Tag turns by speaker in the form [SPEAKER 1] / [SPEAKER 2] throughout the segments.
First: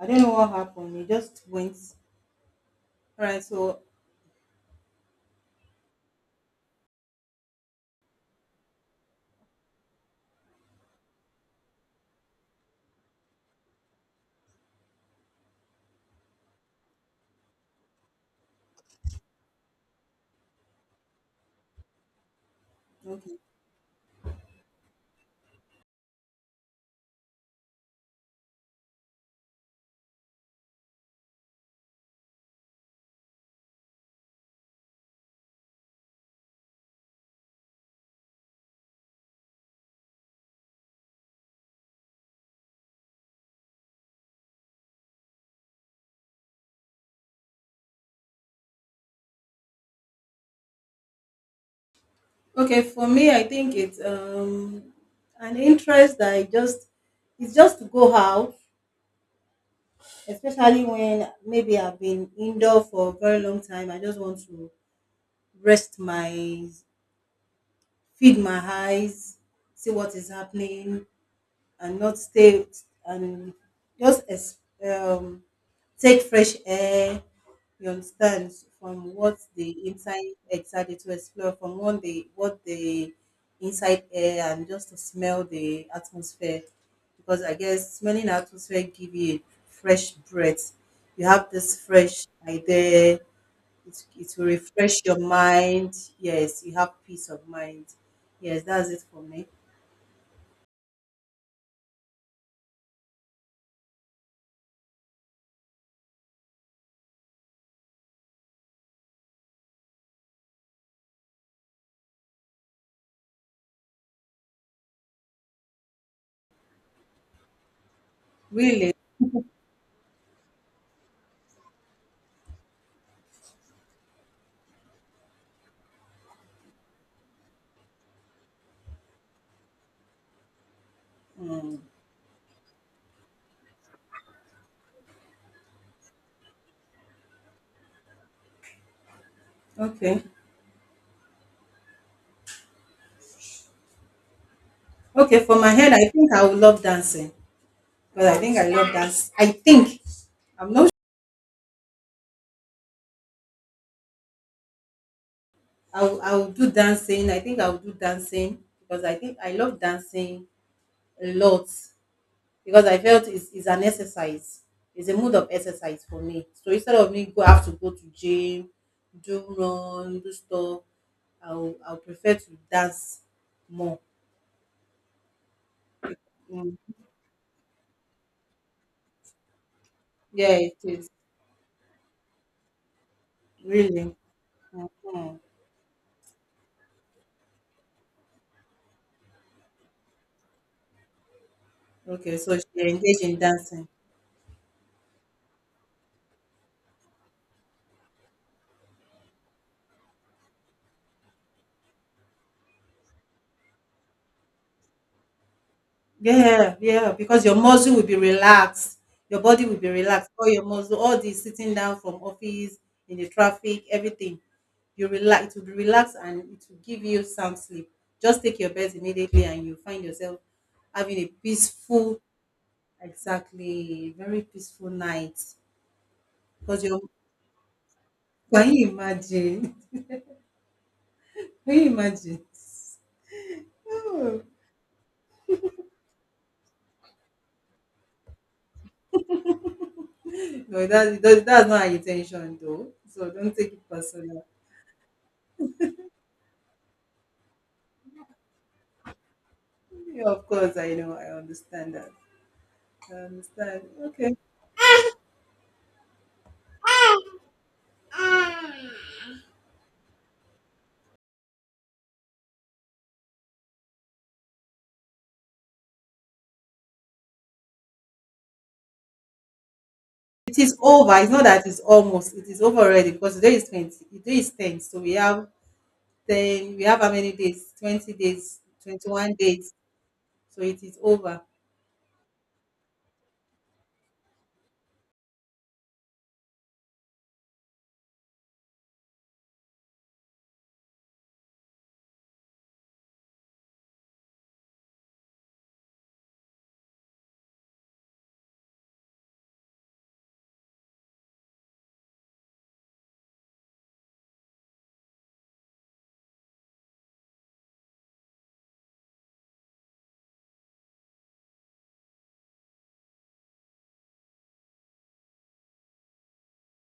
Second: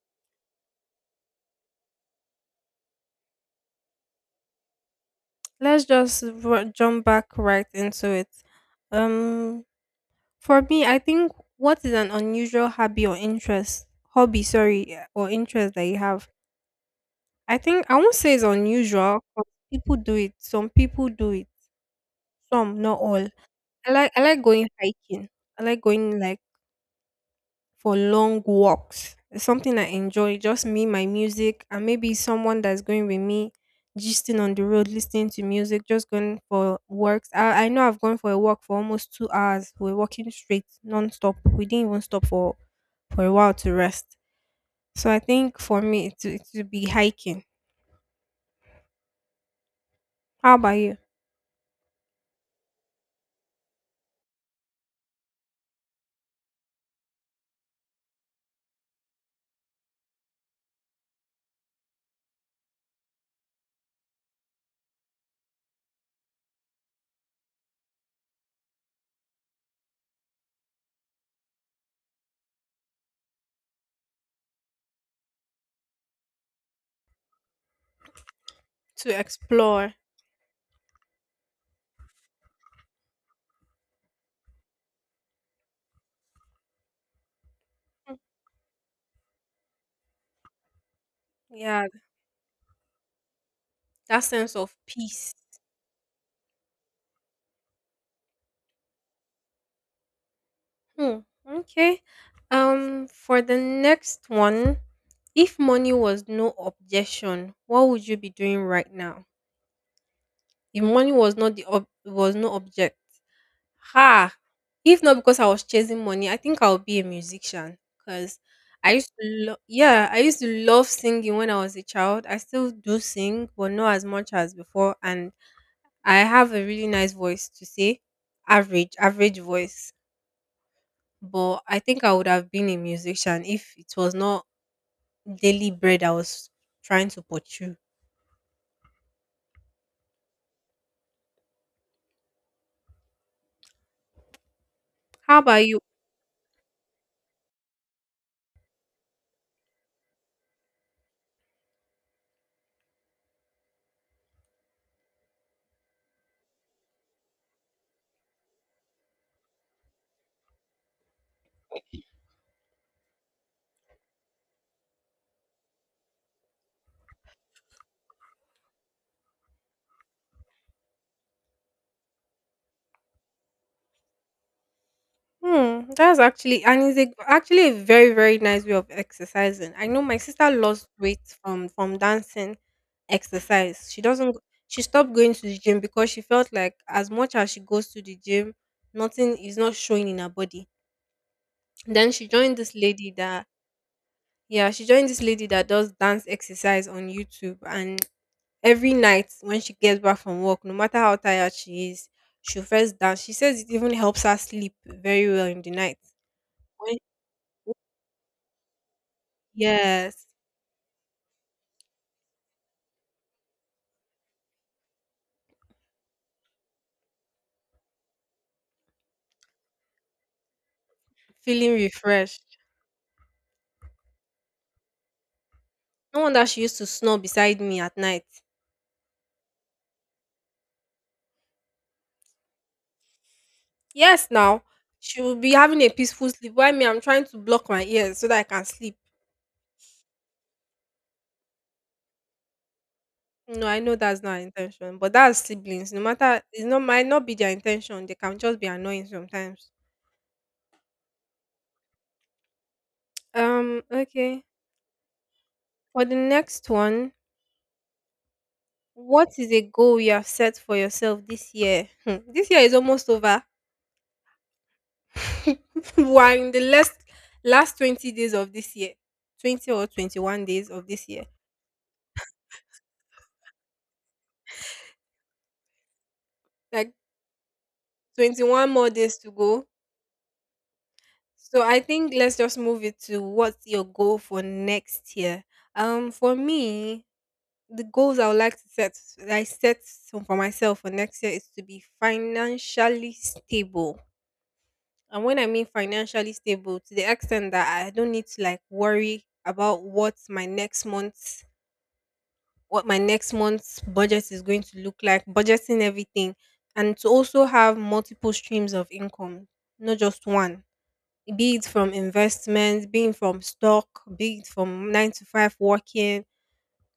[SPEAKER 1] I don't know what happened. It just went. All right. So
[SPEAKER 2] Jump back right into it. Um, for me, I think what is an unusual hobby or interest, hobby, sorry, or interest that you have? I think I won't say it's unusual, 'cause people do it. Some people do it. Some, not all.
[SPEAKER 1] okay.
[SPEAKER 2] I like going hiking. I like going, like, for long walks. It's something I enjoy, just me, my music, and maybe someone that's going with me, gisting on the road, listening to music, just going for walks. I know I've gone for a walk for almost 2 hours. We're walking straight, non-stop. We didn't even stop for a while to rest. So I think for me, it would be hiking. How about you?
[SPEAKER 1] Okay. For me, I think it's an interest that I just, it's just to go out, especially when maybe I've been indoor for a very long time. I just want to rest my feed my eyes, see what is happening, and not stay, and just ex- um take fresh air, you understand,
[SPEAKER 2] To
[SPEAKER 1] from what the
[SPEAKER 2] explore.
[SPEAKER 1] inside, excited to explore from what the inside air, and just to smell the atmosphere because I guess smelling atmosphere give you a fresh breath. You have this
[SPEAKER 2] Yeah,
[SPEAKER 1] fresh idea. It,
[SPEAKER 2] that
[SPEAKER 1] it will
[SPEAKER 2] sense of
[SPEAKER 1] refresh your
[SPEAKER 2] peace.
[SPEAKER 1] mind. Yes, you have peace of mind. Yes, that's it for me.
[SPEAKER 2] Hmm. Okay. For the next one, if money was no objection, what would you be doing right now? If money was not the was no object, ha! If not because I was chasing money, I think I would be a musician. Cause I
[SPEAKER 1] Really?
[SPEAKER 2] used yeah, I used to love singing when I was a child. I still do sing, but not as much as before. And I have a really nice voice average, average voice. But I think I would have been a musician if it was not daily bread I was trying to pursue.
[SPEAKER 1] Okay.
[SPEAKER 2] How
[SPEAKER 1] Okay, for
[SPEAKER 2] about
[SPEAKER 1] my
[SPEAKER 2] you?
[SPEAKER 1] head, I think I would love dancing. Because I think I love dance. I think I'm not, I will do dancing. I think I will do dancing because I think I love dancing a lot because I felt it's an exercise. It's a mode of exercise for me. So instead of me go have to go to gym, do run, do stuff, I'll prefer to dance more.
[SPEAKER 2] Hmm, that's actually,
[SPEAKER 1] Mm.
[SPEAKER 2] and it's a, actually a very nice way of exercising. I know my sister
[SPEAKER 1] Yeah, it
[SPEAKER 2] lost
[SPEAKER 1] is
[SPEAKER 2] weight from dancing exercise. She
[SPEAKER 1] really.
[SPEAKER 2] doesn't go- She stopped going
[SPEAKER 1] Mhm.
[SPEAKER 2] to the gym because she felt like as much as she goes to the gym, nothing is not showing in her body. Then she
[SPEAKER 1] Okay,
[SPEAKER 2] joined
[SPEAKER 1] so
[SPEAKER 2] this
[SPEAKER 1] she
[SPEAKER 2] lady
[SPEAKER 1] engaged in
[SPEAKER 2] that
[SPEAKER 1] dancing.
[SPEAKER 2] Yeah, she joined this lady that does dance exercise on YouTube, and every night when she gets back from work, no matter how tired she is, she'll first dance. She says it even helps her sleep very well in the night.
[SPEAKER 1] Yeah,
[SPEAKER 2] When-
[SPEAKER 1] yeah, because your muscle will be relaxed, your body will be
[SPEAKER 2] yes,
[SPEAKER 1] relaxed, all your muscle, all the sitting down from office, in the traffic, everything. You relax, it will be relaxed and it will give you sound sleep. Just take your bed immediately and you find yourself having a
[SPEAKER 2] feeling
[SPEAKER 1] peaceful,
[SPEAKER 2] refreshed.
[SPEAKER 1] exactly, very peaceful night.
[SPEAKER 2] No wonder she used
[SPEAKER 1] Because
[SPEAKER 2] to
[SPEAKER 1] your
[SPEAKER 2] snore beside me at night.
[SPEAKER 1] can you imagine? Can you imagine?
[SPEAKER 2] Yes, now she will be having a peaceful sleep. Why me? I'm trying to block my ears so that I can sleep.
[SPEAKER 1] Oh, no, that's not our intention though. So don't
[SPEAKER 2] No,
[SPEAKER 1] take
[SPEAKER 2] I
[SPEAKER 1] it
[SPEAKER 2] know that's not her
[SPEAKER 1] personal.
[SPEAKER 2] intention, but that's siblings. No matter, it's not, might not be their intention. They can just be annoying sometimes.
[SPEAKER 1] Yeah, of course, I know, I understand that. I understand. Okay.
[SPEAKER 2] Okay. For the next one, what is a goal you have set for yourself this year? Hmm, this year is almost over. We are in the last 20 days of this year. 20 or 21
[SPEAKER 1] It
[SPEAKER 2] days
[SPEAKER 1] is
[SPEAKER 2] of this
[SPEAKER 1] over.
[SPEAKER 2] year.
[SPEAKER 1] It's not that it's almost. It is over already because today is 20. Today is 10. So we have 10. We
[SPEAKER 2] Like
[SPEAKER 1] have how many days? 20 days,
[SPEAKER 2] 21 more days to
[SPEAKER 1] 21
[SPEAKER 2] go.
[SPEAKER 1] days. So it is over.
[SPEAKER 2] So I think let's just move it to what's your goal for next year. For me, the goals I would like to set some for myself for next year is to be financially stable. And when I mean financially stable, to the extent that I don't need to, like, worry about what my next month's budget is going to look like, budgeting everything, and to also have multiple streams of income, not just one. Be it from investments, being from stock, be it from nine to five working.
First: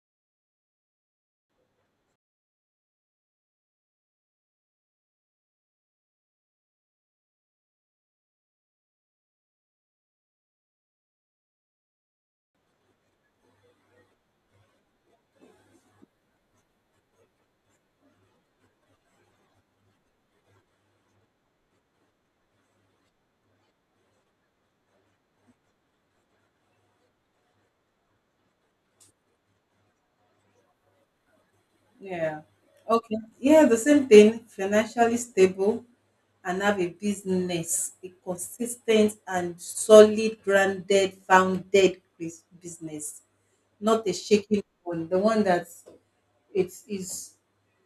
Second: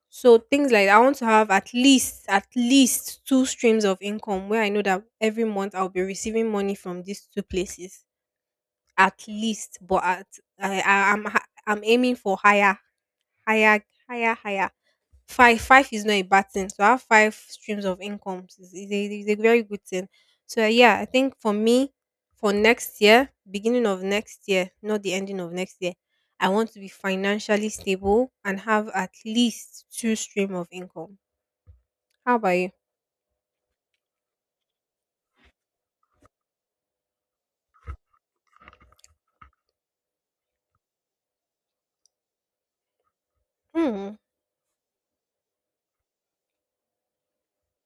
[SPEAKER 2] So things like that. I want to have at least two streams of income where I know that every month I'll be receiving money from these two places. At least, but at I I'm ha- I'm aiming for higher, higher, higher, higher. Five, five is not a bad thing. So I have five streams of incomes is a very good thing. So yeah, I think for me, for next year, beginning of next year, not the ending of next year, I want to be financially stable and have at least two stream of income. How
[SPEAKER 1] Yeah.
[SPEAKER 2] about you?
[SPEAKER 1] Okay. Yeah, the same thing. Financially stable and have a business, a consistent and solid, branded, founded business, not a
[SPEAKER 2] Hmm.
[SPEAKER 1] shaking one. The one that it is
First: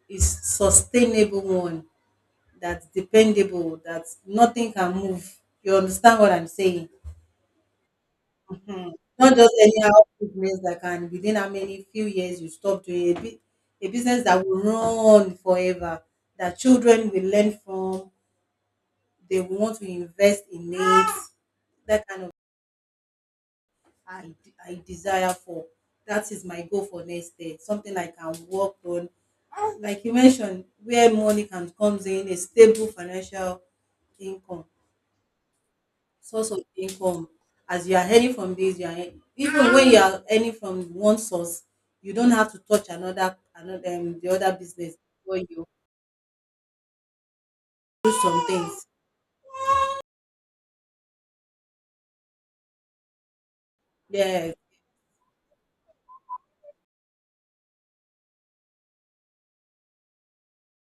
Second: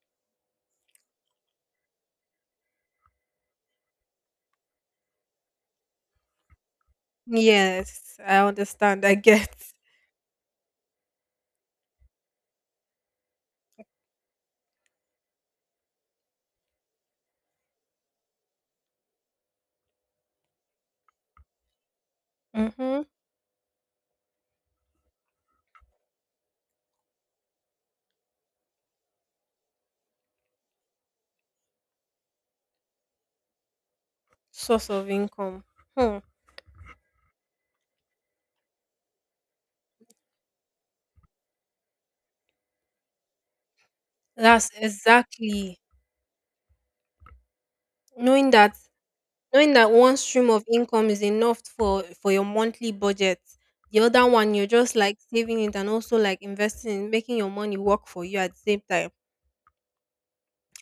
[SPEAKER 1] is sustainable one, that's dependable, that nothing can move. You understand what I'm saying?
[SPEAKER 2] Yes, I
[SPEAKER 1] Mhm.
[SPEAKER 2] understand. I
[SPEAKER 1] Not
[SPEAKER 2] get.
[SPEAKER 1] just anyhow business that can within how many few years you stop doing a business that will run forever, that children will learn from, they will want to invest in it. That kind of,
[SPEAKER 2] Mm-hmm.
[SPEAKER 1] I, I desire for. That is my goal for next day. Something I can work on. Like you mentioned, where money can comes in, a stable financial income.
[SPEAKER 2] Source of income. Hmm.
[SPEAKER 1] Source of income, as you are earning from this, you are earn even when you are earning from one source, you don't have to touch another another the other
[SPEAKER 2] That's
[SPEAKER 1] business before you
[SPEAKER 2] exactly
[SPEAKER 1] do some
[SPEAKER 2] knowing that
[SPEAKER 1] things.
[SPEAKER 2] knowing that one stream of income is enough for your monthly budget. The other one
[SPEAKER 1] Yeah,
[SPEAKER 2] you're just like saving it and also like investing in making your money work for you at the same time.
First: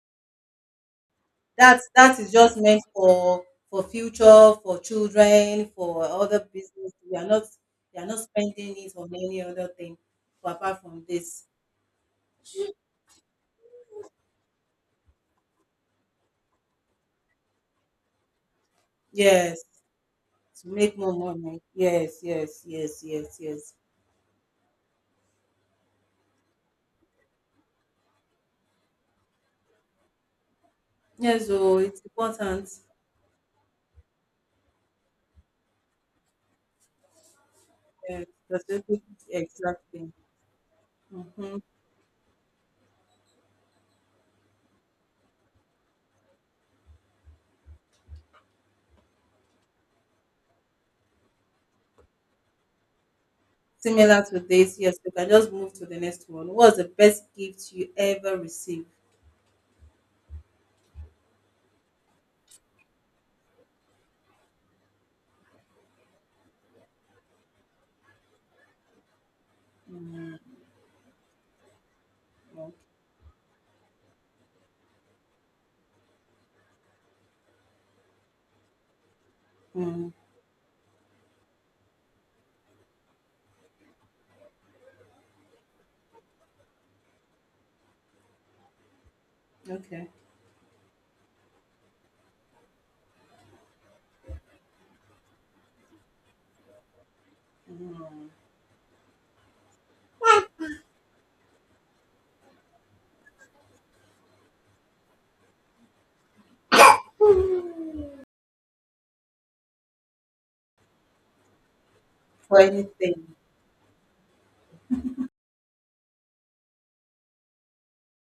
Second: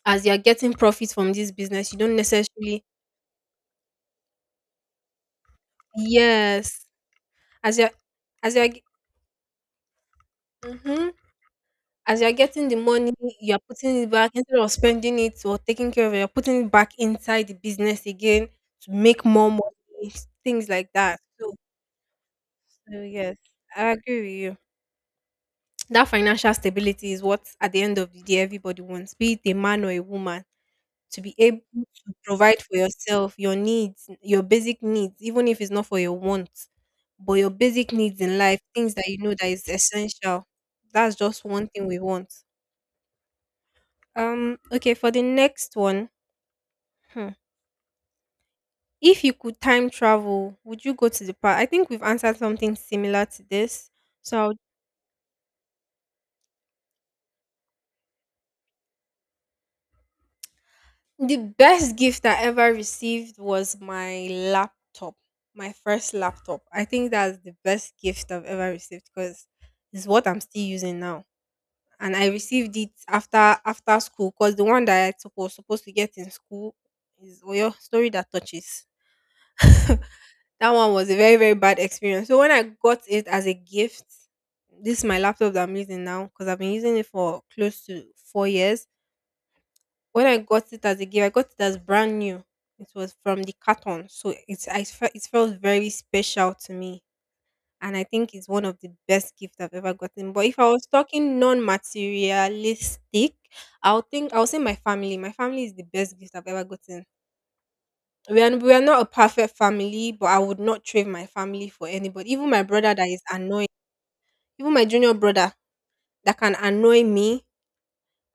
[SPEAKER 2] As you're getting profit from this
[SPEAKER 1] that
[SPEAKER 2] business, you don't
[SPEAKER 1] that is just meant
[SPEAKER 2] necessarily
[SPEAKER 1] for future, for children, for other
[SPEAKER 2] yes.
[SPEAKER 1] business, you are not,
[SPEAKER 2] As you're
[SPEAKER 1] you are not
[SPEAKER 2] as you're
[SPEAKER 1] spending it on any other thing apart from
[SPEAKER 2] Mm-hmm,
[SPEAKER 1] this.
[SPEAKER 2] as you're getting the money, you're putting it back instead of spending it or taking care of it, you're putting it back inside the business again to make more
[SPEAKER 1] Yes,
[SPEAKER 2] money,
[SPEAKER 1] to
[SPEAKER 2] things like
[SPEAKER 1] make more
[SPEAKER 2] that.
[SPEAKER 1] money. Yes, yes, yes,
[SPEAKER 2] So yes,
[SPEAKER 1] yes, yes,
[SPEAKER 2] I agree with you, that financial stability is what at the end of the day everybody wants, be it a man or a woman, to be
[SPEAKER 1] yes,
[SPEAKER 2] able
[SPEAKER 1] so it's
[SPEAKER 2] to provide
[SPEAKER 1] important.
[SPEAKER 2] for yourself, your needs, your basic needs, even if it's not for your wants, but your basic needs
[SPEAKER 1] Yes,
[SPEAKER 2] in life, things
[SPEAKER 1] specific,
[SPEAKER 2] that you know that is
[SPEAKER 1] exactly.
[SPEAKER 2] essential. That's just
[SPEAKER 1] Hmm.
[SPEAKER 2] one thing we want. Okay, for the next one, hmm, if you could time travel, would you go to the past? I think we've answered something similar to this.
[SPEAKER 1] Similar to
[SPEAKER 2] So
[SPEAKER 1] this, yes, we can just move to the next one. What's the best gift you ever received?
[SPEAKER 2] the best gift I ever received was my laptop, my first laptop. I think that's the best gift I've ever received because it's what I'm still using now. And I
[SPEAKER 1] Okay.
[SPEAKER 2] received it after, after school, because the one that I took was supposed to get in school is your story that touches.
[SPEAKER 1] Mm,
[SPEAKER 2] That one was a very bad experience. So when I got it as a gift, this is my laptop that I'm using now because I've been using it for close to 4 years.
[SPEAKER 1] okay.
[SPEAKER 2] When I got it as a gift, I got it as brand new. It was from the carton, so it's I felt it felt very special to me, and I think it's one of the best gifts I've ever gotten. But if I was talking non-materialistic, I'll say my family. My family is the best gift I've ever gotten. We are not a perfect family, but I would not trade my family for anybody. Even
[SPEAKER 1] For
[SPEAKER 2] my brother that is
[SPEAKER 1] anything.
[SPEAKER 2] annoying, even my junior brother that can annoy me,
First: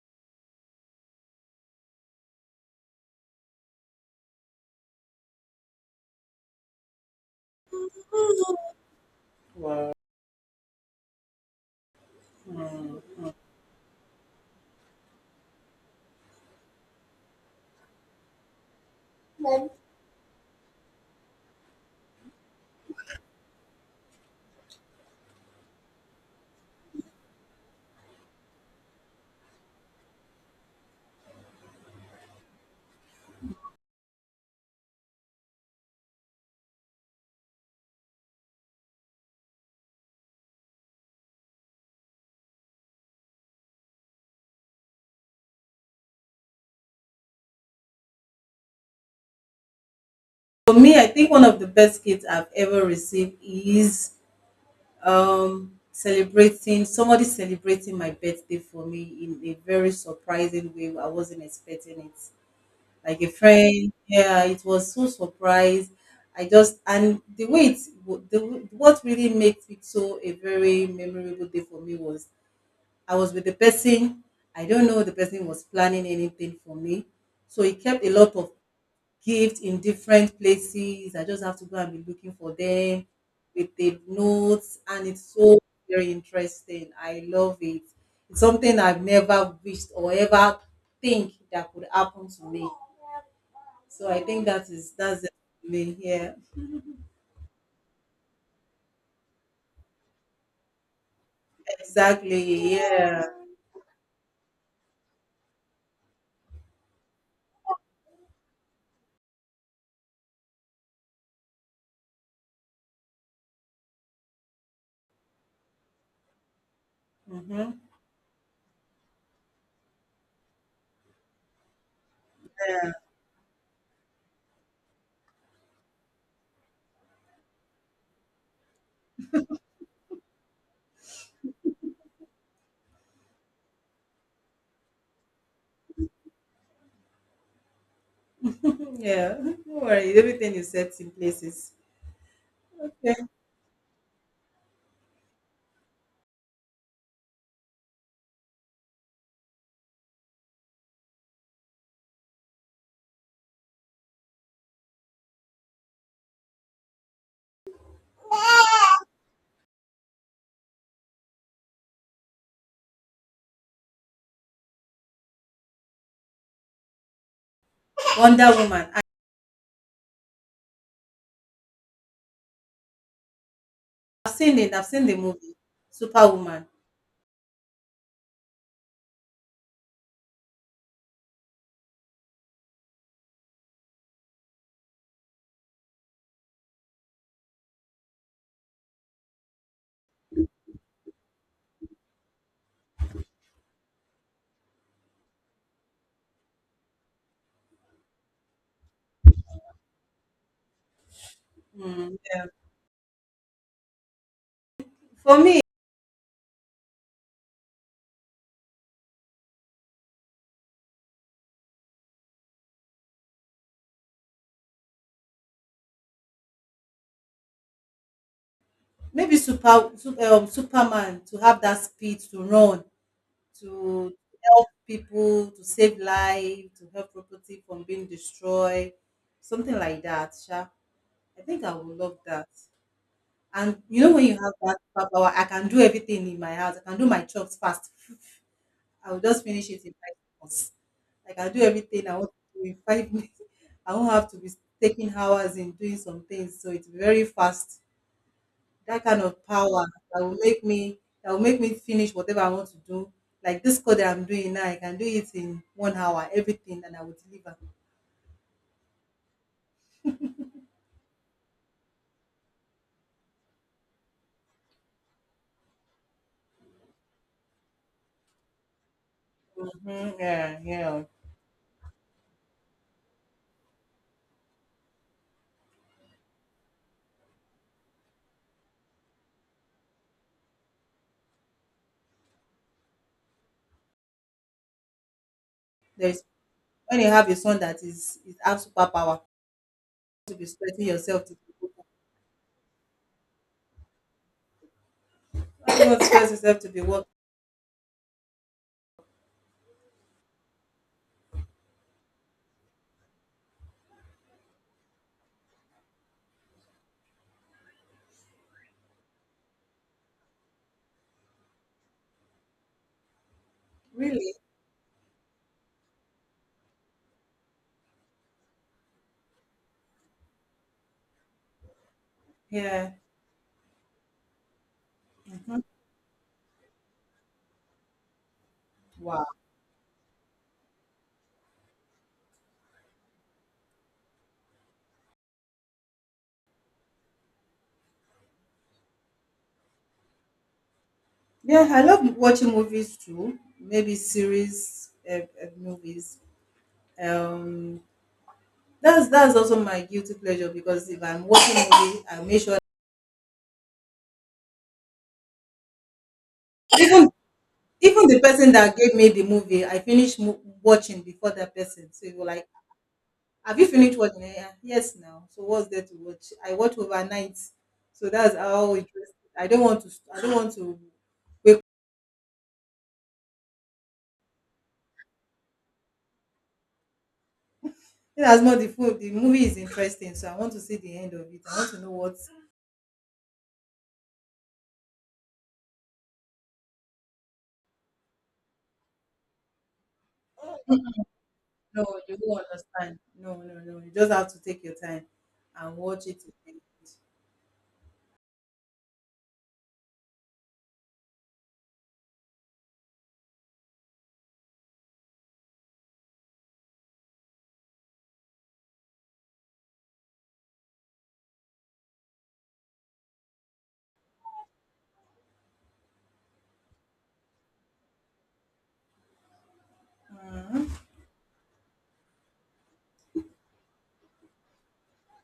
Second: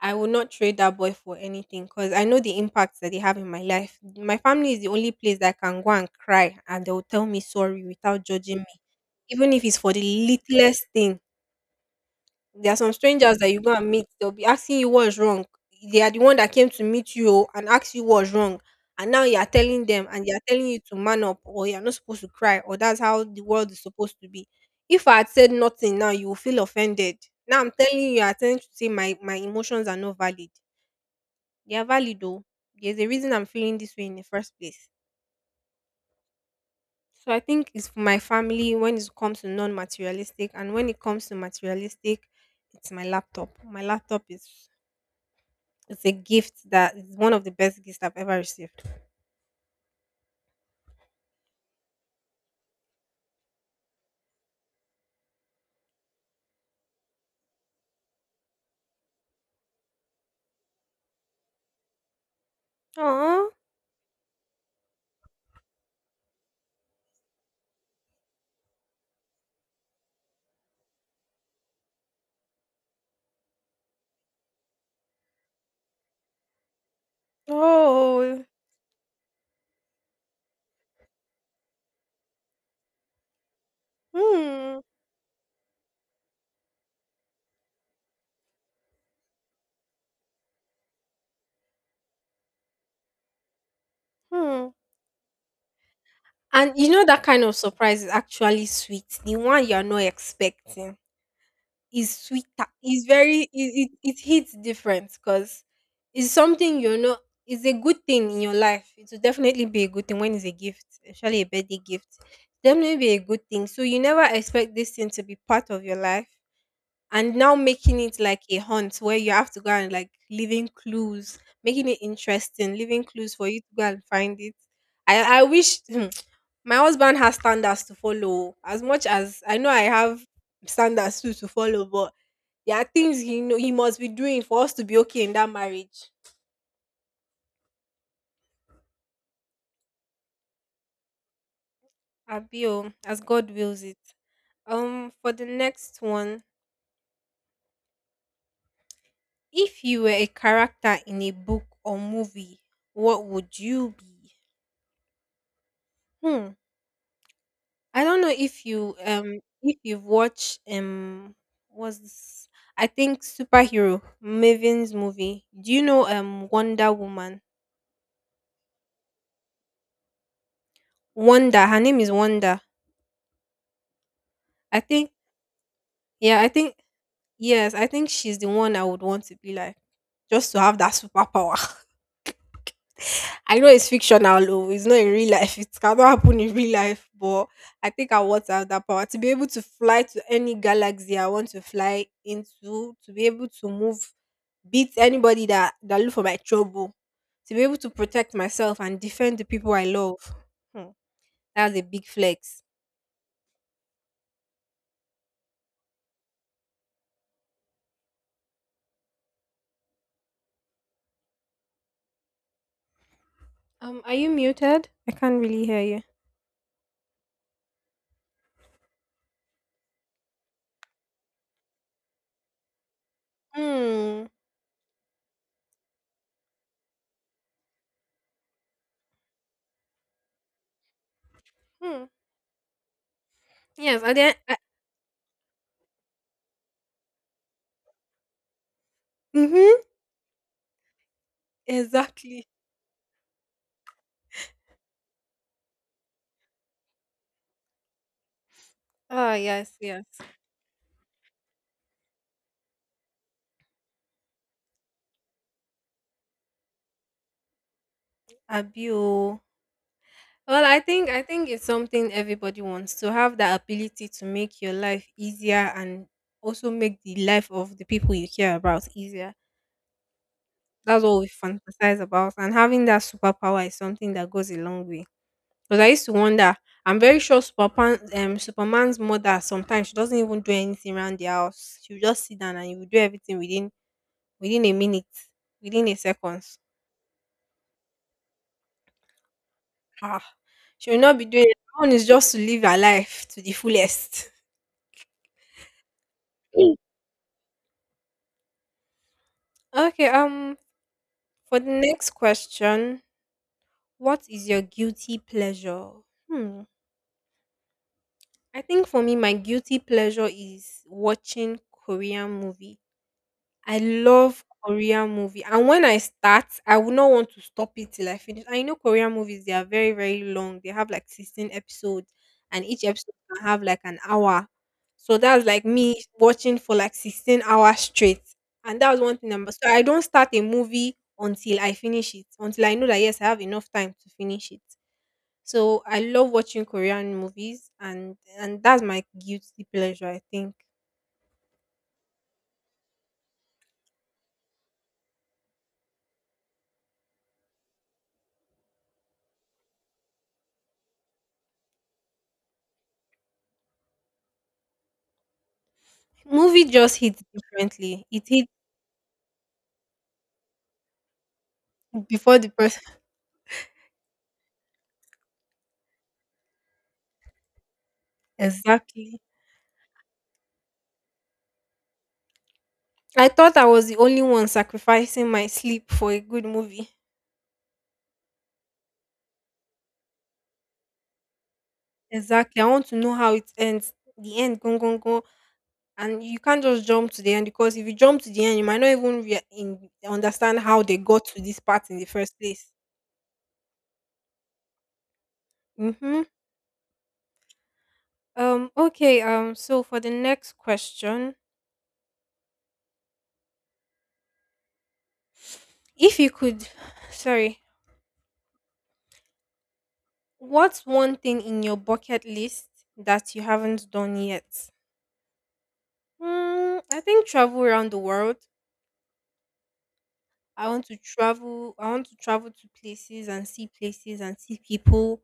[SPEAKER 2] I will not trade that boy for anything because I know the impacts that they have in my life. My family is the only place that I can go and cry and they'll tell me sorry without judging me. Even if it's for
[SPEAKER 1] Wow.
[SPEAKER 2] the littlest thing. There are some strangers that you go and meet, they'll be asking you what's wrong. They are the one that came to meet you, oh, and asked you what's wrong. And now you are telling them and they are telling you to man up or you're not supposed to cry or that's how the world is supposed to be. If I had said nothing now, you will feel offended. Now I'm telling you, you're telling to my emotions are not valid, they are valid though. There's a reason I'm feeling this way in the first place. So I think it's for my family when it comes to non materialistic, and when it comes to materialistic, it's my laptop. My laptop is It's a gift that is one of the best gifts I've ever received.
[SPEAKER 1] For me, I think one of the best gifts I've ever received is celebrating somebody, celebrating my birthday for me in a very surprising way. I wasn't expecting it. Like a
[SPEAKER 2] Aww.
[SPEAKER 1] friend. Yeah, it was so surprised. I just, and the way it what really makes it so a very memorable day for me was I was with the person. I don't know the person was planning anything for me, so he kept a lot
[SPEAKER 2] Oh.
[SPEAKER 1] of gifts in different places. I just have to go and be looking for them with the notes,
[SPEAKER 2] Hmm.
[SPEAKER 1] and it's so very interesting. I love it. It's something I've never wished or ever think that could happen to me. So I think
[SPEAKER 2] Hmm.
[SPEAKER 1] that is, that's it for me. Yeah,
[SPEAKER 2] And you know that kind of surprise is actually sweet. The one you're not expecting is sweeter.
[SPEAKER 1] exactly.
[SPEAKER 2] It's
[SPEAKER 1] Yeah.
[SPEAKER 2] very, it hits different because it's something you know. It's a good thing in your life. It will definitely be a good thing when it's a gift, especially a birthday gift. Definitely be a good thing. So you never expect this thing to be part of your life, and now
[SPEAKER 1] Mm-hmm.
[SPEAKER 2] making it like a hunt where you have to go and like leaving clues, making it interesting, leaving clues for you to go and find it. I wish my husband has standards to follow. As much as I know, I have standards too to follow, but there are things he know he must be doing for us to be okay in that marriage.
[SPEAKER 1] Yeah. Don't worry. Everything is set in places.
[SPEAKER 2] Abio,
[SPEAKER 1] Okay.
[SPEAKER 2] as God wills it. For the next one, if you were a character in a book or movie, what would you be? Hmm. I don't know if you, if you've watched, was this? I think superhero Maven's movie. Do you know, Wonder Woman?
[SPEAKER 1] Wonder Woman.
[SPEAKER 2] Wonder, her name is Wonder.
[SPEAKER 1] I've seen it.
[SPEAKER 2] I
[SPEAKER 1] I've seen
[SPEAKER 2] think
[SPEAKER 1] the movie.
[SPEAKER 2] yeah, I
[SPEAKER 1] Superwoman.
[SPEAKER 2] think Yes, I think she's the one I would want to be like, just to have that superpower. I know it's fictional, though. It's not in real life. It cannot happen in real life, but I think I want to have that power to be able to fly to any galaxy I want to fly into, to be able to move, beat anybody that look for my trouble, to be able to protect myself and defend the people I love. Hmm, that's a big
[SPEAKER 1] Mm, yeah.
[SPEAKER 2] flex.
[SPEAKER 1] For me,
[SPEAKER 2] Are you muted? I can't really hear you.
[SPEAKER 1] maybe Superman to have that speed to run to
[SPEAKER 2] Hmm.
[SPEAKER 1] people, to save life, to help property from being destroyed, something like that. Sha. I think I would
[SPEAKER 2] Hmm.
[SPEAKER 1] love that. And
[SPEAKER 2] Yes,
[SPEAKER 1] you know
[SPEAKER 2] and
[SPEAKER 1] when you
[SPEAKER 2] then
[SPEAKER 1] have
[SPEAKER 2] I,
[SPEAKER 1] that superpower, I can do everything in my house. I can do my jobs fast. I will just finish
[SPEAKER 2] mhm.
[SPEAKER 1] it in 5 minutes. I can do everything I want
[SPEAKER 2] Exactly.
[SPEAKER 1] to do in five minutes. I won't have to be taking hours in doing some things. So it's very fast. That kind
[SPEAKER 2] Ah,
[SPEAKER 1] of
[SPEAKER 2] yes,
[SPEAKER 1] power
[SPEAKER 2] yes.
[SPEAKER 1] that will make me, that will make me finish whatever I want to do. Like this code that I'm doing now, I can do it in 1 hour, everything, and I will deliver.
[SPEAKER 2] Abio. Well, I think it's something everybody wants to have that ability to make your life easier and also make the life of the people you care about easier.
[SPEAKER 1] Mhm, yeah, yeah.
[SPEAKER 2] That's what we fantasize about, and having that superpower is something that goes a long way. Because I used to wonder, I'm very sure Superman's mother sometimes she doesn't even do anything around the house. She will just sit down and he will do everything within a minute, within a
[SPEAKER 1] There's
[SPEAKER 2] second.
[SPEAKER 1] when you have a son that is have superpower,
[SPEAKER 2] Ah,
[SPEAKER 1] to be stretching
[SPEAKER 2] she will not be
[SPEAKER 1] yourself to.
[SPEAKER 2] doing it. One is just to live her life to the fullest.
[SPEAKER 1] Why motivate yourself to
[SPEAKER 2] Mm.
[SPEAKER 1] be work?
[SPEAKER 2] Okay, for the next question, what is your guilty pleasure? Hmm. I think for me, my guilty pleasure is watching Korean movie. I
[SPEAKER 1] Really?
[SPEAKER 2] love Korean movie, and when I start, I would not want to stop it till I finish. I know, Korean movies they are very very long. They have like 16 episodes, and each
[SPEAKER 1] Yeah.
[SPEAKER 2] episode can have like an hour. So that's
[SPEAKER 1] Mhm.
[SPEAKER 2] like me watching for like 16 hours straight, and that was one
[SPEAKER 1] Wow.
[SPEAKER 2] thing. Number so I don't start a movie until I finish it, until I know that yes, I have enough time to finish it. So I love watching Korean movies, and that's my guilty pleasure. I think
[SPEAKER 1] Yeah, I love watching movies too. Maybe series, movies. Um, that's also my guilty pleasure because if I'm watching a movie, I make sure
[SPEAKER 2] movie just hits differently.
[SPEAKER 1] even the
[SPEAKER 2] It hits.
[SPEAKER 1] person that gave me the movie, I finish watching before that person. So you're
[SPEAKER 2] Before
[SPEAKER 1] like,
[SPEAKER 2] the person.
[SPEAKER 1] "Have you finished watching it?" "Yeah." Yes, now. So what's there to watch? I watch overnight, so that's how interested.
[SPEAKER 2] Exactly.
[SPEAKER 1] I don't want to. I don't want to wake.
[SPEAKER 2] I thought I was the only one sacrificing my sleep for a good movie.
[SPEAKER 1] Even as much the food, the movie is interesting, so I want to see the end of it. I want to know what.
[SPEAKER 2] Exactly. I want to know how it ends. The end, go, go, go. And you can't just jump to the end because if you jump to the end, you might not even understand how they got to this
[SPEAKER 1] No,
[SPEAKER 2] part in the
[SPEAKER 1] you
[SPEAKER 2] first
[SPEAKER 1] don't
[SPEAKER 2] place.
[SPEAKER 1] understand. No, no, no. You just have to take your time and watch it
[SPEAKER 2] Mm-hmm.
[SPEAKER 1] to the.
[SPEAKER 2] Okay. So for the next question, if you could, sorry, what's one thing in your bucket list that you haven't done yet? Mm, I think travel around the world. I want to travel. I want to travel to places and see people,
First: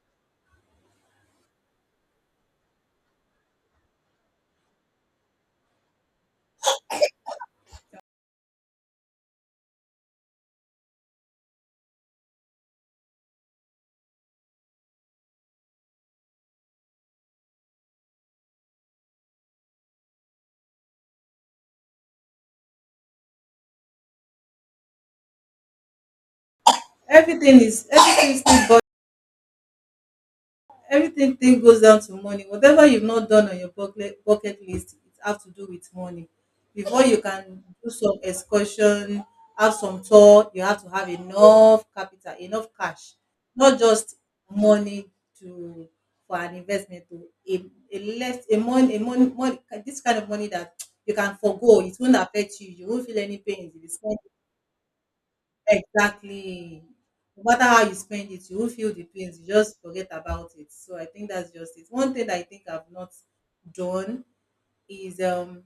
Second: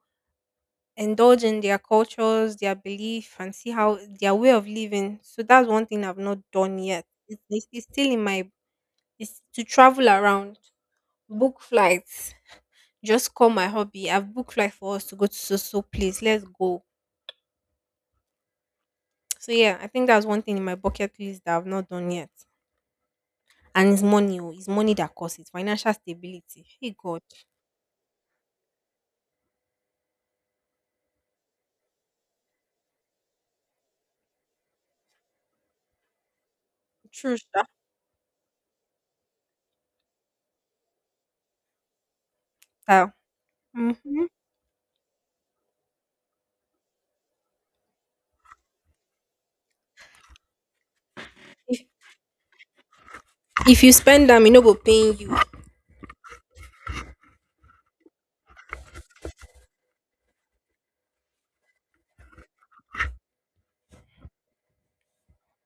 [SPEAKER 2] indulge in their cultures, their belief, and see how their way of living. So that's one thing I've not done yet. It's still in my. It's to travel around, book flights. Just call my hobby. I've booked flight for us to go to so place. Let's go. So yeah, I think that's one thing in my bucket list that I've not done yet. And it's money. Oh, it's money that costs. It's financial stability. Hey God.
[SPEAKER 1] Everything is, everything still, everything thing goes down to money. Whatever you've not done on your bucket list, it have to do with money. Before you
[SPEAKER 2] True
[SPEAKER 1] can
[SPEAKER 2] sha.
[SPEAKER 1] do some excursion, have some tour, you have to have enough capital, enough
[SPEAKER 2] Style.
[SPEAKER 1] cash, not just
[SPEAKER 2] Mhm.
[SPEAKER 1] money, to for an investment to a, a less a money, money, this kind of money that you can
[SPEAKER 2] If,
[SPEAKER 1] forgo. It won't affect you. You won't feel any pain.
[SPEAKER 2] if you spend them, you no go paying you.
[SPEAKER 1] Exactly. No matter how you spend it, you will feel the pains. You just forget about it. So I think that's just it. One thing that I think I've not done is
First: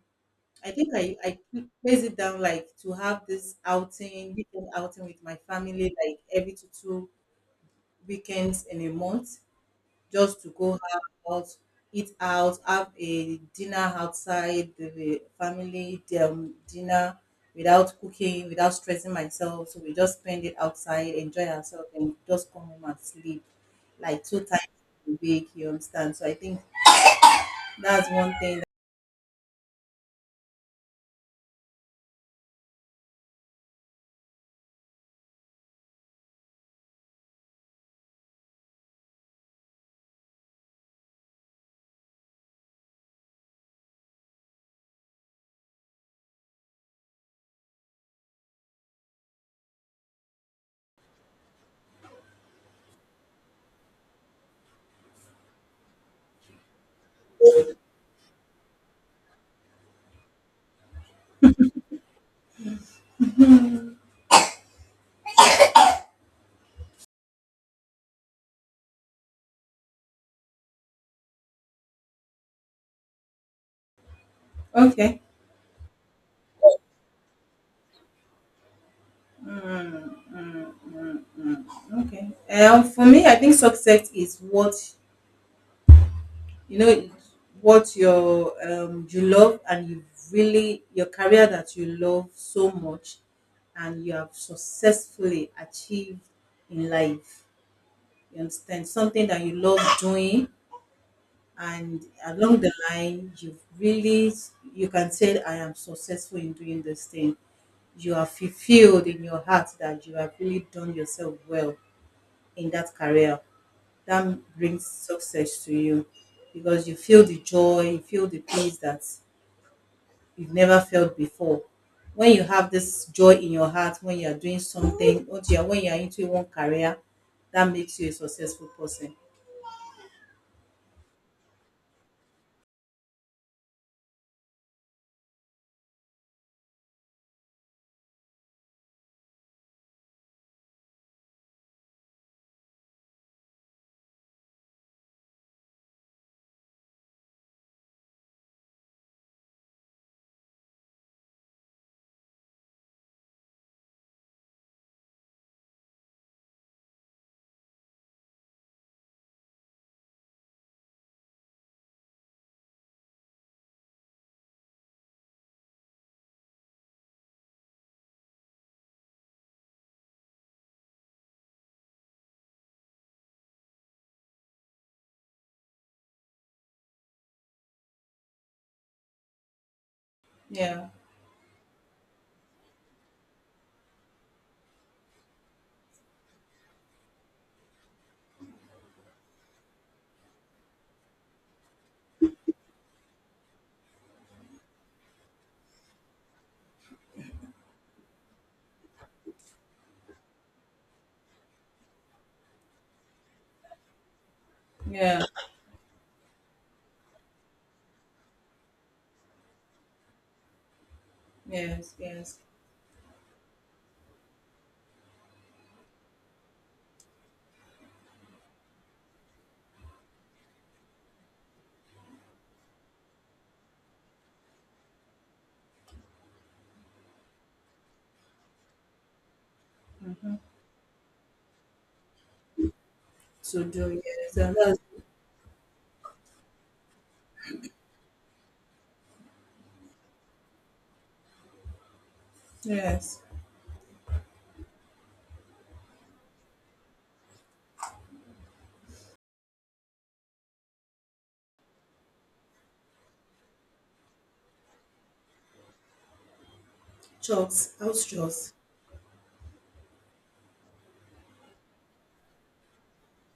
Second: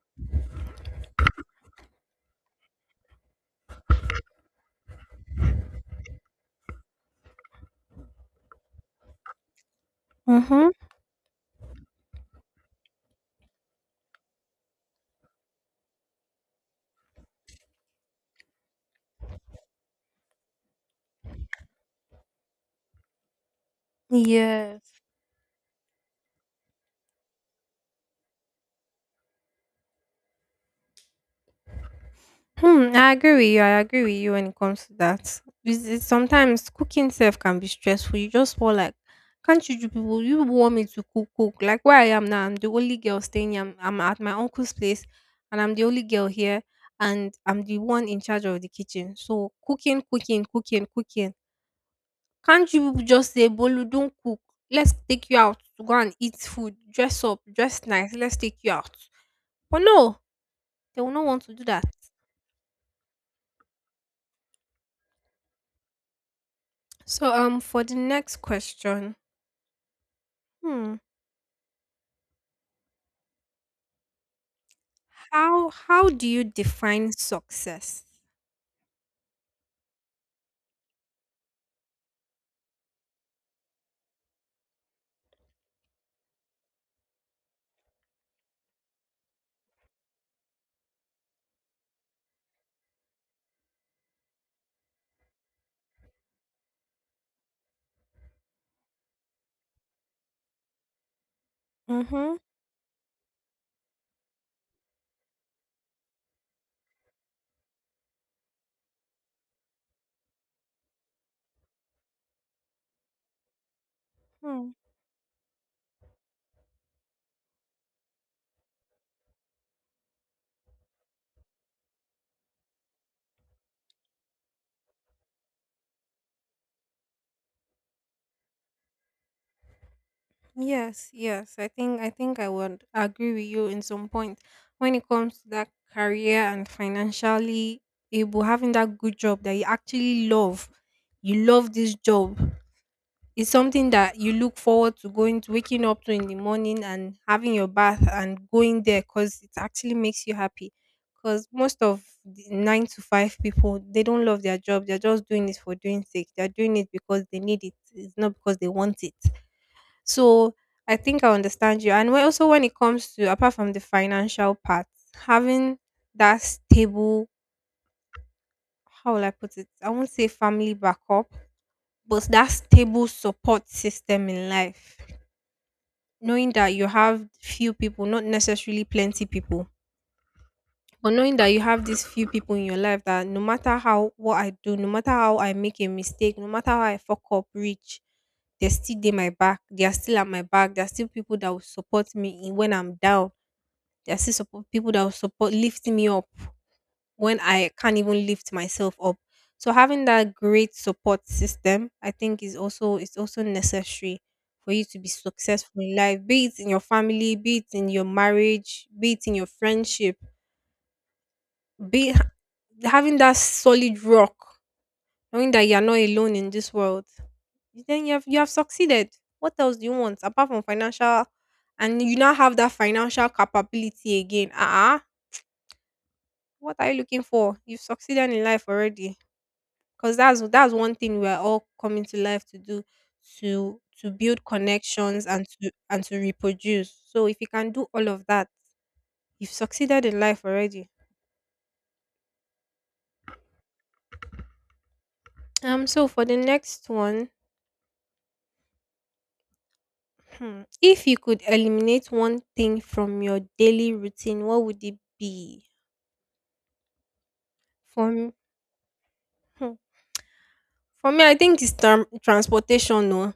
[SPEAKER 1] I think I place it down like to have this outing, weekend outing with my family like every two weekends in a month, just to
[SPEAKER 2] Mhm.
[SPEAKER 1] go out, eat out, have a dinner outside the family dinner without cooking, without stressing myself. So we just spend it outside, enjoy ourselves, and just come home and sleep like two times
[SPEAKER 2] Yes.
[SPEAKER 1] a week. You understand? So I think that's one thing.
[SPEAKER 2] Hmm. I agree with you. I agree with you when it comes to that. It's sometimes cooking self can be stressful. You just feel like, can't you do people? You want me to cook, cook. Like where I am now, I'm the only girl staying here. I'm at my uncle's place, and I'm the only girl here, and I'm the one in charge of the kitchen. So cooking, cooking, cooking, cooking. Can't you just say, Bolu, don't cook. Let's take you out to go and eat food, dress up, dress nice, let's take you out. But no, they will not want to do that. So for the next question, hmm,
[SPEAKER 1] Okay,
[SPEAKER 2] how do you define success?
[SPEAKER 1] okay. For me, I think success is what you know, what your you love and you really, your career that you love so much and you have successfully achieved in life, you understand, something that you love doing, and
[SPEAKER 2] Mm-hmm.
[SPEAKER 1] along the line you've really, you can say I am successful in doing this thing. You are fulfilled in your heart that you have really done yourself well in that career that
[SPEAKER 2] Hmm.
[SPEAKER 1] brings success to you because you feel the joy, you feel the peace that you've never felt before. When you have this joy in your heart, when you are doing something, or you are, when you are into one career, that makes you a successful person.
[SPEAKER 2] Yes, yes. I think I would agree with you in some point when it comes to that career and financially able having that good job that you actually love. You love this job. It's something that you look forward to going to waking up to in the morning and having your bath and going there because it actually makes you happy because most of the nine to five people they don't love their job they're just doing it for doing sake they're doing it because they need it it's not because they want it so I think I understand you and also when it comes to apart from the financial part having that stable how will I put it I won't say family backup but that stable support system in life knowing that you have few people, not necessarily plenty people,
[SPEAKER 1] Yeah,
[SPEAKER 2] but knowing that you have these few people in your life that no matter how what I do, no matter how I make a mistake, no matter how I fuck up, reach, they're still there my back. They are still at my back. There are still people that will support me in- when I'm down. There are still support people that will support lift me up when I can't even lift myself up. So having that great support system, I think is also necessary for you to be
[SPEAKER 1] yeah,
[SPEAKER 2] successful in life, be it in your family, be it in your marriage, be it in your friendship,
[SPEAKER 1] yes,
[SPEAKER 2] be
[SPEAKER 1] yes.
[SPEAKER 2] having that solid rock, knowing that you are not alone in this world. Then you have succeeded. What else do you want apart from financial? And you now have that financial capability again. Ah, uh-uh. What are you looking for? You've succeeded in life already. Cause that's one thing we are all coming to life to do,
[SPEAKER 1] To
[SPEAKER 2] to
[SPEAKER 1] do,
[SPEAKER 2] to
[SPEAKER 1] yes,
[SPEAKER 2] build
[SPEAKER 1] and that's,
[SPEAKER 2] connections and to reproduce. So if you can do all of that, you've succeeded in life already.
[SPEAKER 1] yes.
[SPEAKER 2] So for the next one, hmm, if you could eliminate one thing from your daily routine, what would it be?
[SPEAKER 1] Jobs, house
[SPEAKER 2] For me,
[SPEAKER 1] jobs.
[SPEAKER 2] hmm, for me, I think it's transportation. No.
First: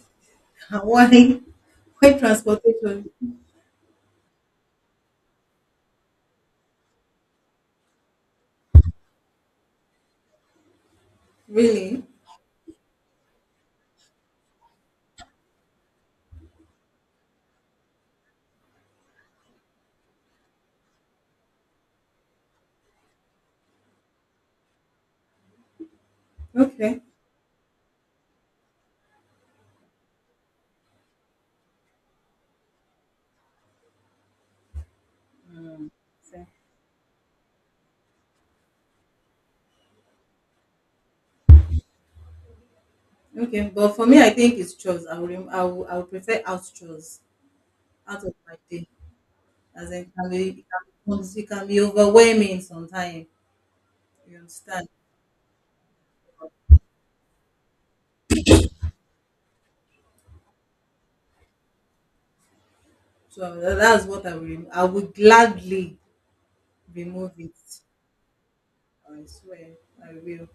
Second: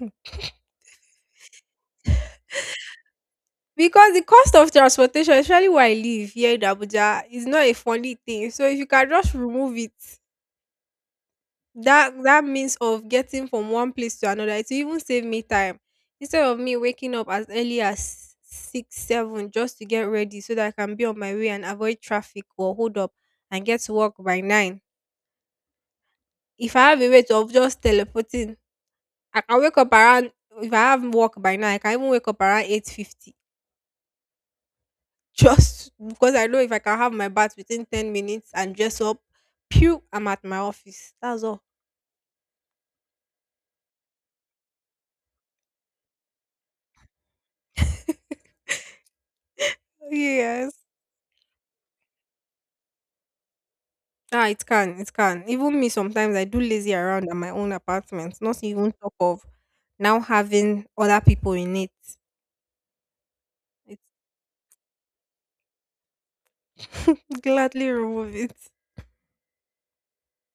[SPEAKER 1] Why, why transportation?
[SPEAKER 2] Because the cost of transportation, especially where I live here in Abuja, is not a funny thing. So if you can just remove it,
[SPEAKER 1] Really?
[SPEAKER 2] that that means of getting from one place to another it will even save me time instead of me waking up as early as 6, 7 just to get ready so that I can be on my way and avoid traffic or hold up and get to work by nine if I have
[SPEAKER 1] Okay.
[SPEAKER 2] a way to of just teleporting I can wake up around if I have work by nine I can even wake up around 8:50 just because I know if I can have my bath within 10 minutes and dress up pew I'm at my office that's all.
[SPEAKER 1] Okay, but for me, I think it's chores. I would prefer out chores, out of my day. As in,
[SPEAKER 2] Yes.
[SPEAKER 1] it can be overwhelming sometimes. You
[SPEAKER 2] Ah, it
[SPEAKER 1] understand?
[SPEAKER 2] can, it can. Even me sometimes I do lazy around at my own apartment, not even talk of now having other people in it.
[SPEAKER 1] So
[SPEAKER 2] It's
[SPEAKER 1] that's what I will. I will gladly remove it.
[SPEAKER 2] gladly remove it.
[SPEAKER 1] I swear, I will.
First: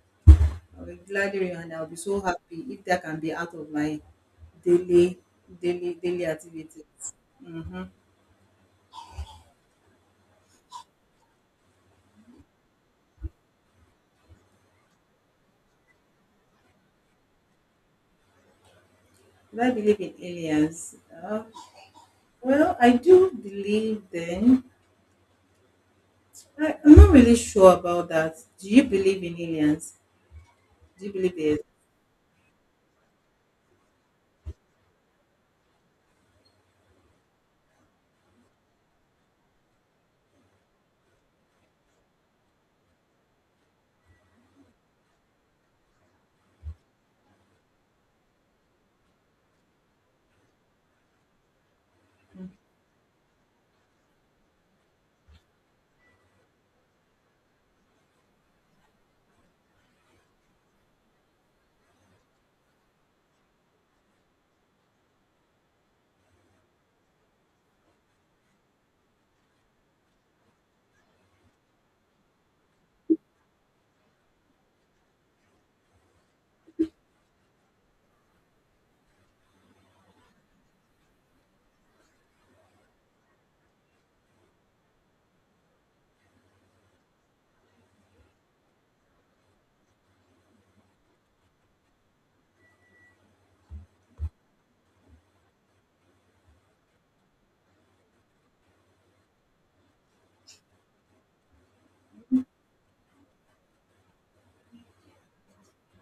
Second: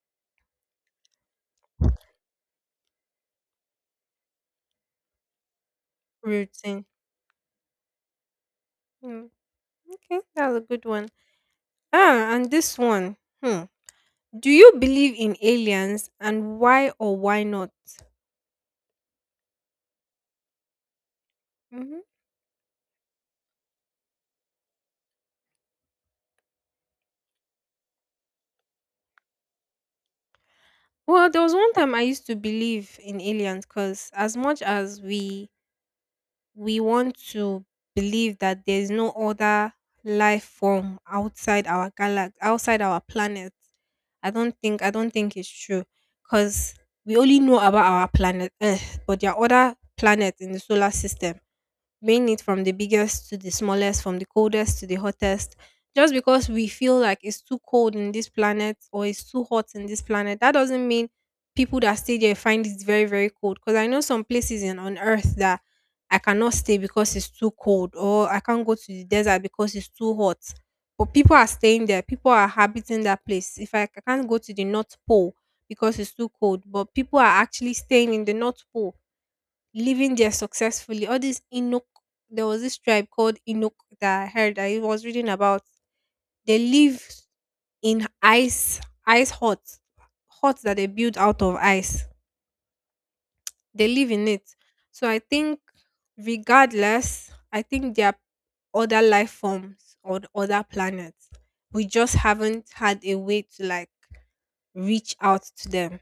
[SPEAKER 1] I will gladly remove, and I'll be so happy if that can be out of my daily, daily
[SPEAKER 2] Routine.
[SPEAKER 1] activities. Mm-hmm.
[SPEAKER 2] Mm, okay, that's a good one. Ah, and this one. Hmm. Do you believe in aliens and why or why not?
[SPEAKER 1] Do I believe in aliens? Uh,
[SPEAKER 2] Hmm.
[SPEAKER 1] well, I do believe then. I'm not really sure about that. Do you believe in aliens? Do you
[SPEAKER 2] Well,
[SPEAKER 1] believe
[SPEAKER 2] there was
[SPEAKER 1] there.
[SPEAKER 2] one time I used to believe in aliens because as much as we want to believe that there's no other life form outside our galaxy outside our planet I don't think it's true because we only know about our planet earth but there are other planets in the solar system being it from the biggest to the smallest, from the coldest to the hottest. Just because we feel like it's too cold in this planet or it's too hot in this planet, that doesn't mean people that stay there find it very, very cold. Because I know some places in on Earth that I cannot stay because it's too cold, or I can't go to the desert because it's too hot. But people are staying there, people are habiting that place. If I, I can't go to the North Pole because it's too cold, but people are actually staying in the North Pole living there successfully. All these Inuk, there was this tribe called Inuk that I heard I was reading about. They live in ice, ice huts, huts that they build out of ice. They live in it. So I think, regardless, I think there are other life forms on other planets. We just haven't had a way to like reach out to them.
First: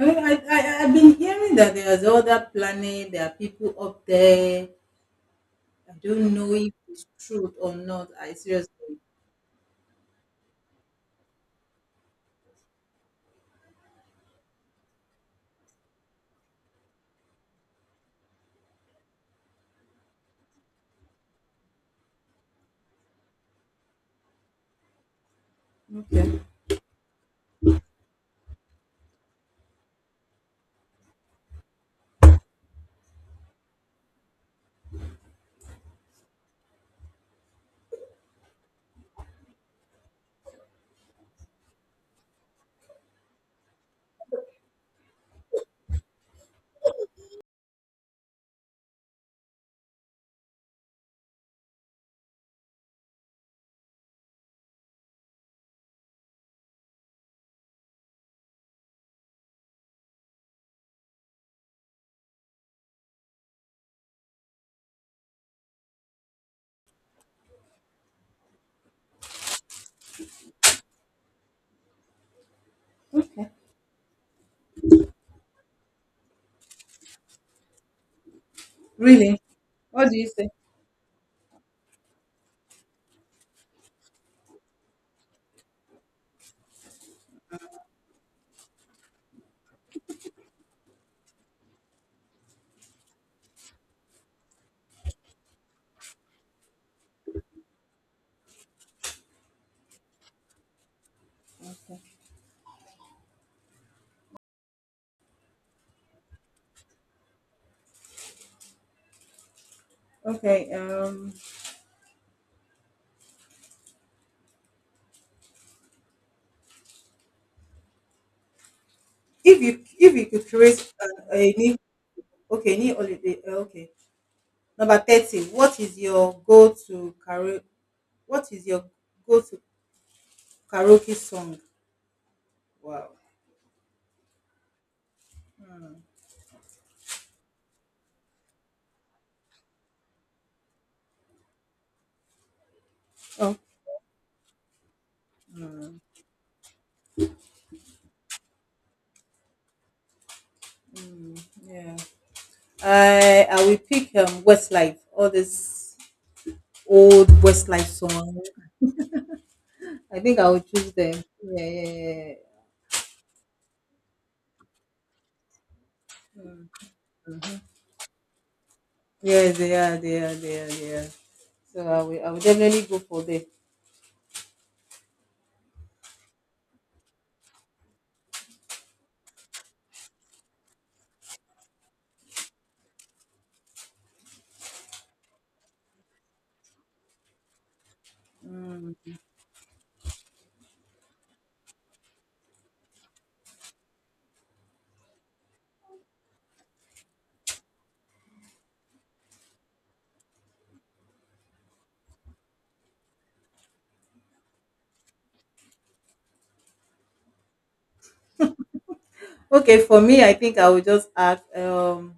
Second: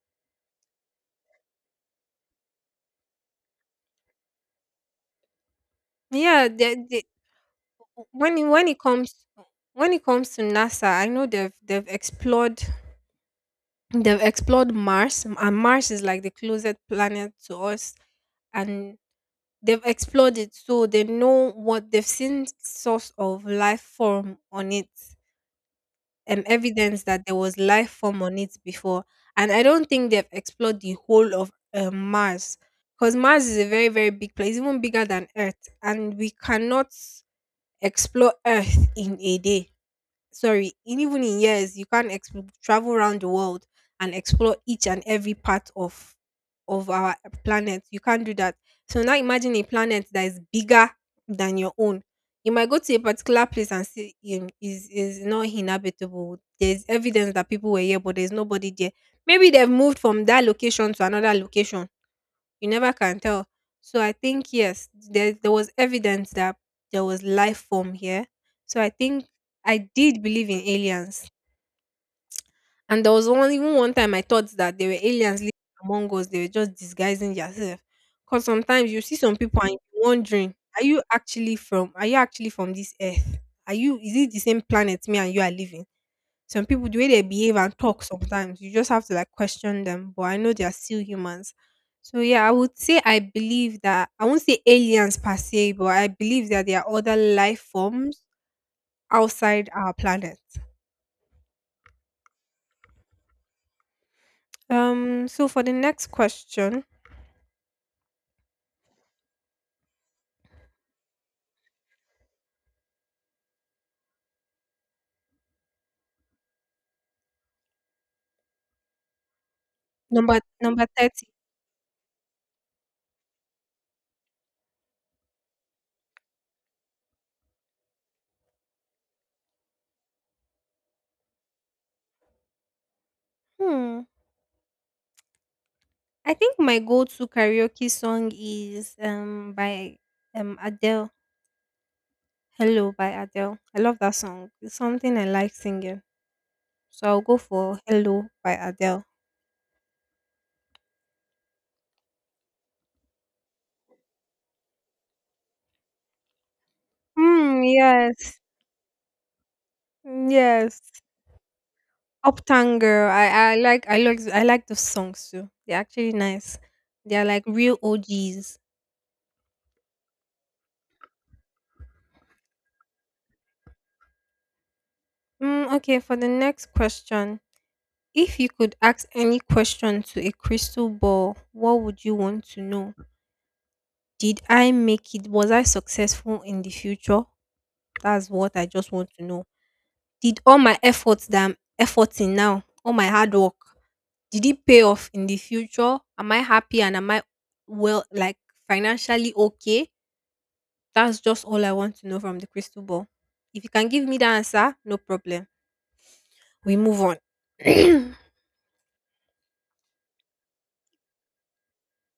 [SPEAKER 1] I mean, I've been hearing that there's other planet, there are people up there. I don't
[SPEAKER 2] Yeah,
[SPEAKER 1] know if
[SPEAKER 2] they,
[SPEAKER 1] it's truth or not. I
[SPEAKER 2] when it, when it
[SPEAKER 1] seriously.
[SPEAKER 2] comes when it comes to NASA, I know they've explored Mars and Mars is like the closest planet to us and they've explored it so they know what they've seen source of life form on it
[SPEAKER 1] Okay.
[SPEAKER 2] and evidence that there was life form on it before and I don't think they've explored the whole of Mars because Mars is a very very big place even bigger than earth and we cannot explore earth in a day sorry, in- even in years, you can't ex- travel around the world and explore each and every part of our planet. You can't do that. So now imagine a planet that is bigger than your own. You might go to a particular place and see is not inhabitable. There's evidence that people were here, but there's nobody there. Maybe they've moved from that location to another location you never can tell. So I think yes, there was evidence that there was life form here. So I think I did believe in aliens. And there was one
[SPEAKER 1] Okay.
[SPEAKER 2] even one time I thought that there were aliens living among us. They were just disguising themselves, because sometimes you see some
[SPEAKER 1] Really?
[SPEAKER 2] people and you're
[SPEAKER 1] What do you say?
[SPEAKER 2] wondering, are you actually from this earth? Are you is it the same planet me and you are living? Some people, the way they behave and talk sometimes, you just have to like question them. But I know they are still humans. So yeah, I would say I believe that I won't say aliens per se, but I believe that there are other life forms outside our planet.
[SPEAKER 1] Okay.
[SPEAKER 2] So for the next question,
[SPEAKER 1] Okay. If you
[SPEAKER 2] number
[SPEAKER 1] could
[SPEAKER 2] number
[SPEAKER 1] create
[SPEAKER 2] 30.
[SPEAKER 1] a new, okay, new holiday, okay, number 30. What is your go to karaoke? What is your go to karaoke song? Wow.
[SPEAKER 2] Hmm.
[SPEAKER 1] Hmm.
[SPEAKER 2] I think my go-to karaoke song is by Adele. Hello by Adele.
[SPEAKER 1] Oh.
[SPEAKER 2] I love that song. It's something I like
[SPEAKER 1] Hmm.
[SPEAKER 2] singing. So I'll go for Hello by Adele.
[SPEAKER 1] Hmm. Yeah. I will pick Westlife. All this old
[SPEAKER 2] Mm,
[SPEAKER 1] Westlife
[SPEAKER 2] yes.
[SPEAKER 1] song. I
[SPEAKER 2] Mm,
[SPEAKER 1] think I will
[SPEAKER 2] yes.
[SPEAKER 1] choose them. Yeah, yeah, yeah. Yeah.
[SPEAKER 2] Uptown girl. I like those songs too. They're actually nice. They're like real OGs.
[SPEAKER 1] Yeah, they are, they are, they are, they are. So I will definitely go for them.
[SPEAKER 2] Mm, okay, for the next question. If you could ask any question to a crystal ball, what would you want to know? Did I make it? Was I successful in the future? That's what I just
[SPEAKER 1] Hmm.
[SPEAKER 2] want to know. Did all my efforts that I'm efforting now, all my hard work, did it pay off in the future? Am I happy and am I well, like financially okay? That's just all I want to know from the crystal ball. If you can give me the answer, no problem. We move on.
[SPEAKER 1] Okay, for me, I think I will just ask,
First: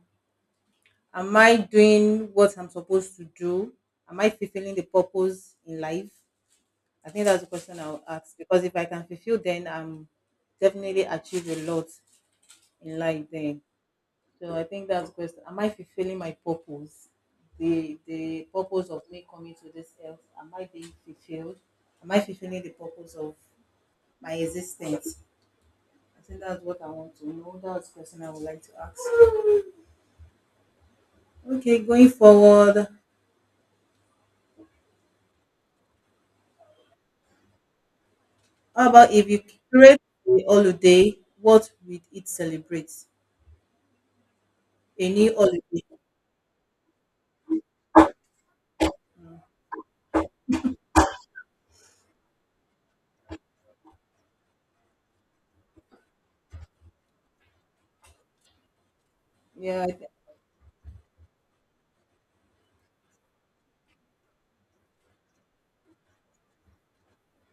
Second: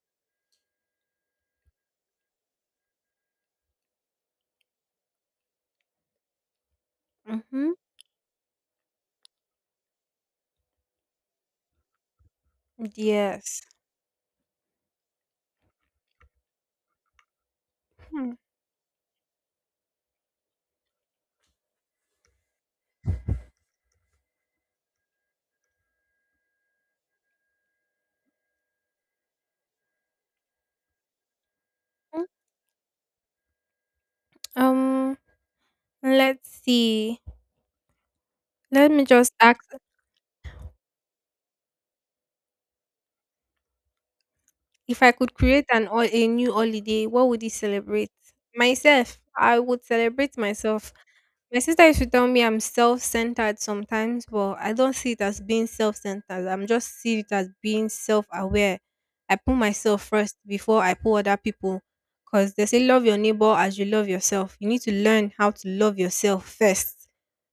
[SPEAKER 1] am I doing what I'm supposed to do? Am I fulfilling the purpose in life? I think that's the
[SPEAKER 2] Mm-hmm.
[SPEAKER 1] question I'll ask because if I can fulfill, then I'm definitely achieve a lot in life. Then.
[SPEAKER 2] Yes.
[SPEAKER 1] So I think that's the question. Am I fulfilling my purpose?
[SPEAKER 2] Mhm.
[SPEAKER 1] The purpose of me coming to this earth. Am I being fulfilled? Am I fulfilling the purpose of my existence? I think that's what I want to know. That's the question I would like to ask. Okay, going forward.
[SPEAKER 2] Um, let's see.
[SPEAKER 1] How
[SPEAKER 2] Let me
[SPEAKER 1] about if
[SPEAKER 2] just
[SPEAKER 1] you
[SPEAKER 2] ask.
[SPEAKER 1] create a holiday, what would it celebrate?
[SPEAKER 2] If
[SPEAKER 1] A
[SPEAKER 2] I could
[SPEAKER 1] new
[SPEAKER 2] create
[SPEAKER 1] holiday.
[SPEAKER 2] an a new holiday, what would it celebrate? Myself. I would celebrate myself. My sister used to tell me I'm self-centered sometimes, but I don't see it as being self-centered. I'm just see it as being self-aware. I put
[SPEAKER 1] Yeah, I think
[SPEAKER 2] myself first before I put other people. Because they say love your neighbor as you love yourself. You need to learn how to love yourself first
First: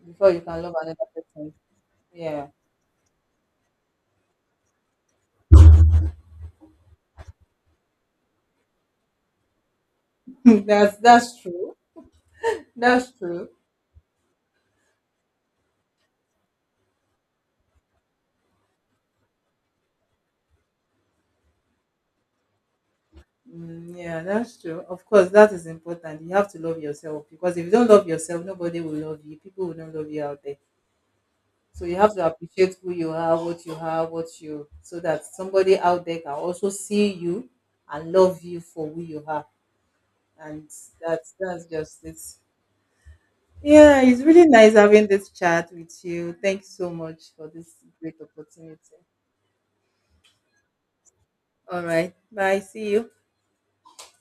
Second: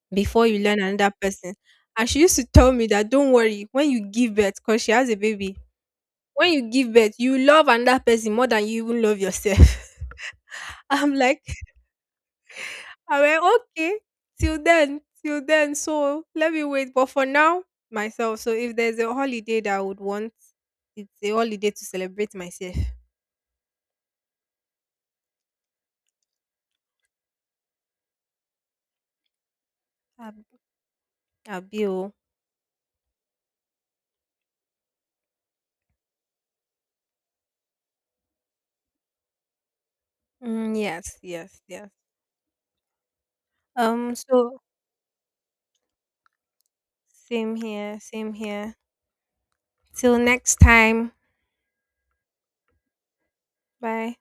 [SPEAKER 1] before you
[SPEAKER 2] before you
[SPEAKER 1] can love
[SPEAKER 2] learn
[SPEAKER 1] another
[SPEAKER 2] another person.
[SPEAKER 1] person.
[SPEAKER 2] And she used to
[SPEAKER 1] Yeah.
[SPEAKER 2] tell me that don't worry when you give birth, because she has a baby when you give birth, you love another person more than you even love yourself.
[SPEAKER 1] that's
[SPEAKER 2] I'm like,
[SPEAKER 1] that's true. That's
[SPEAKER 2] I went,
[SPEAKER 1] true.
[SPEAKER 2] okay, till then, till then. So let me wait. But for now, myself. So if there's a holiday that I would want, it's a holiday to celebrate myself.
[SPEAKER 1] Mm, yeah, that's true. Of course, that is important. You have to love yourself because if you don't love yourself, nobody will love you. People will not love you out
[SPEAKER 2] Ab-
[SPEAKER 1] there. So you
[SPEAKER 2] Abio.
[SPEAKER 1] have to appreciate who you are, what you have, what you, so that somebody out there can also see you and love you for who you are. And
[SPEAKER 2] Mm, yes, yes,
[SPEAKER 1] that's
[SPEAKER 2] yes.
[SPEAKER 1] just it. Yeah, it's really
[SPEAKER 2] So
[SPEAKER 1] nice having this chat with you. Thank you so much for
[SPEAKER 2] same
[SPEAKER 1] this
[SPEAKER 2] here,
[SPEAKER 1] great
[SPEAKER 2] same here.
[SPEAKER 1] opportunity.
[SPEAKER 2] Till next time.
[SPEAKER 1] All right. Bye. See you.
[SPEAKER 2] Bye.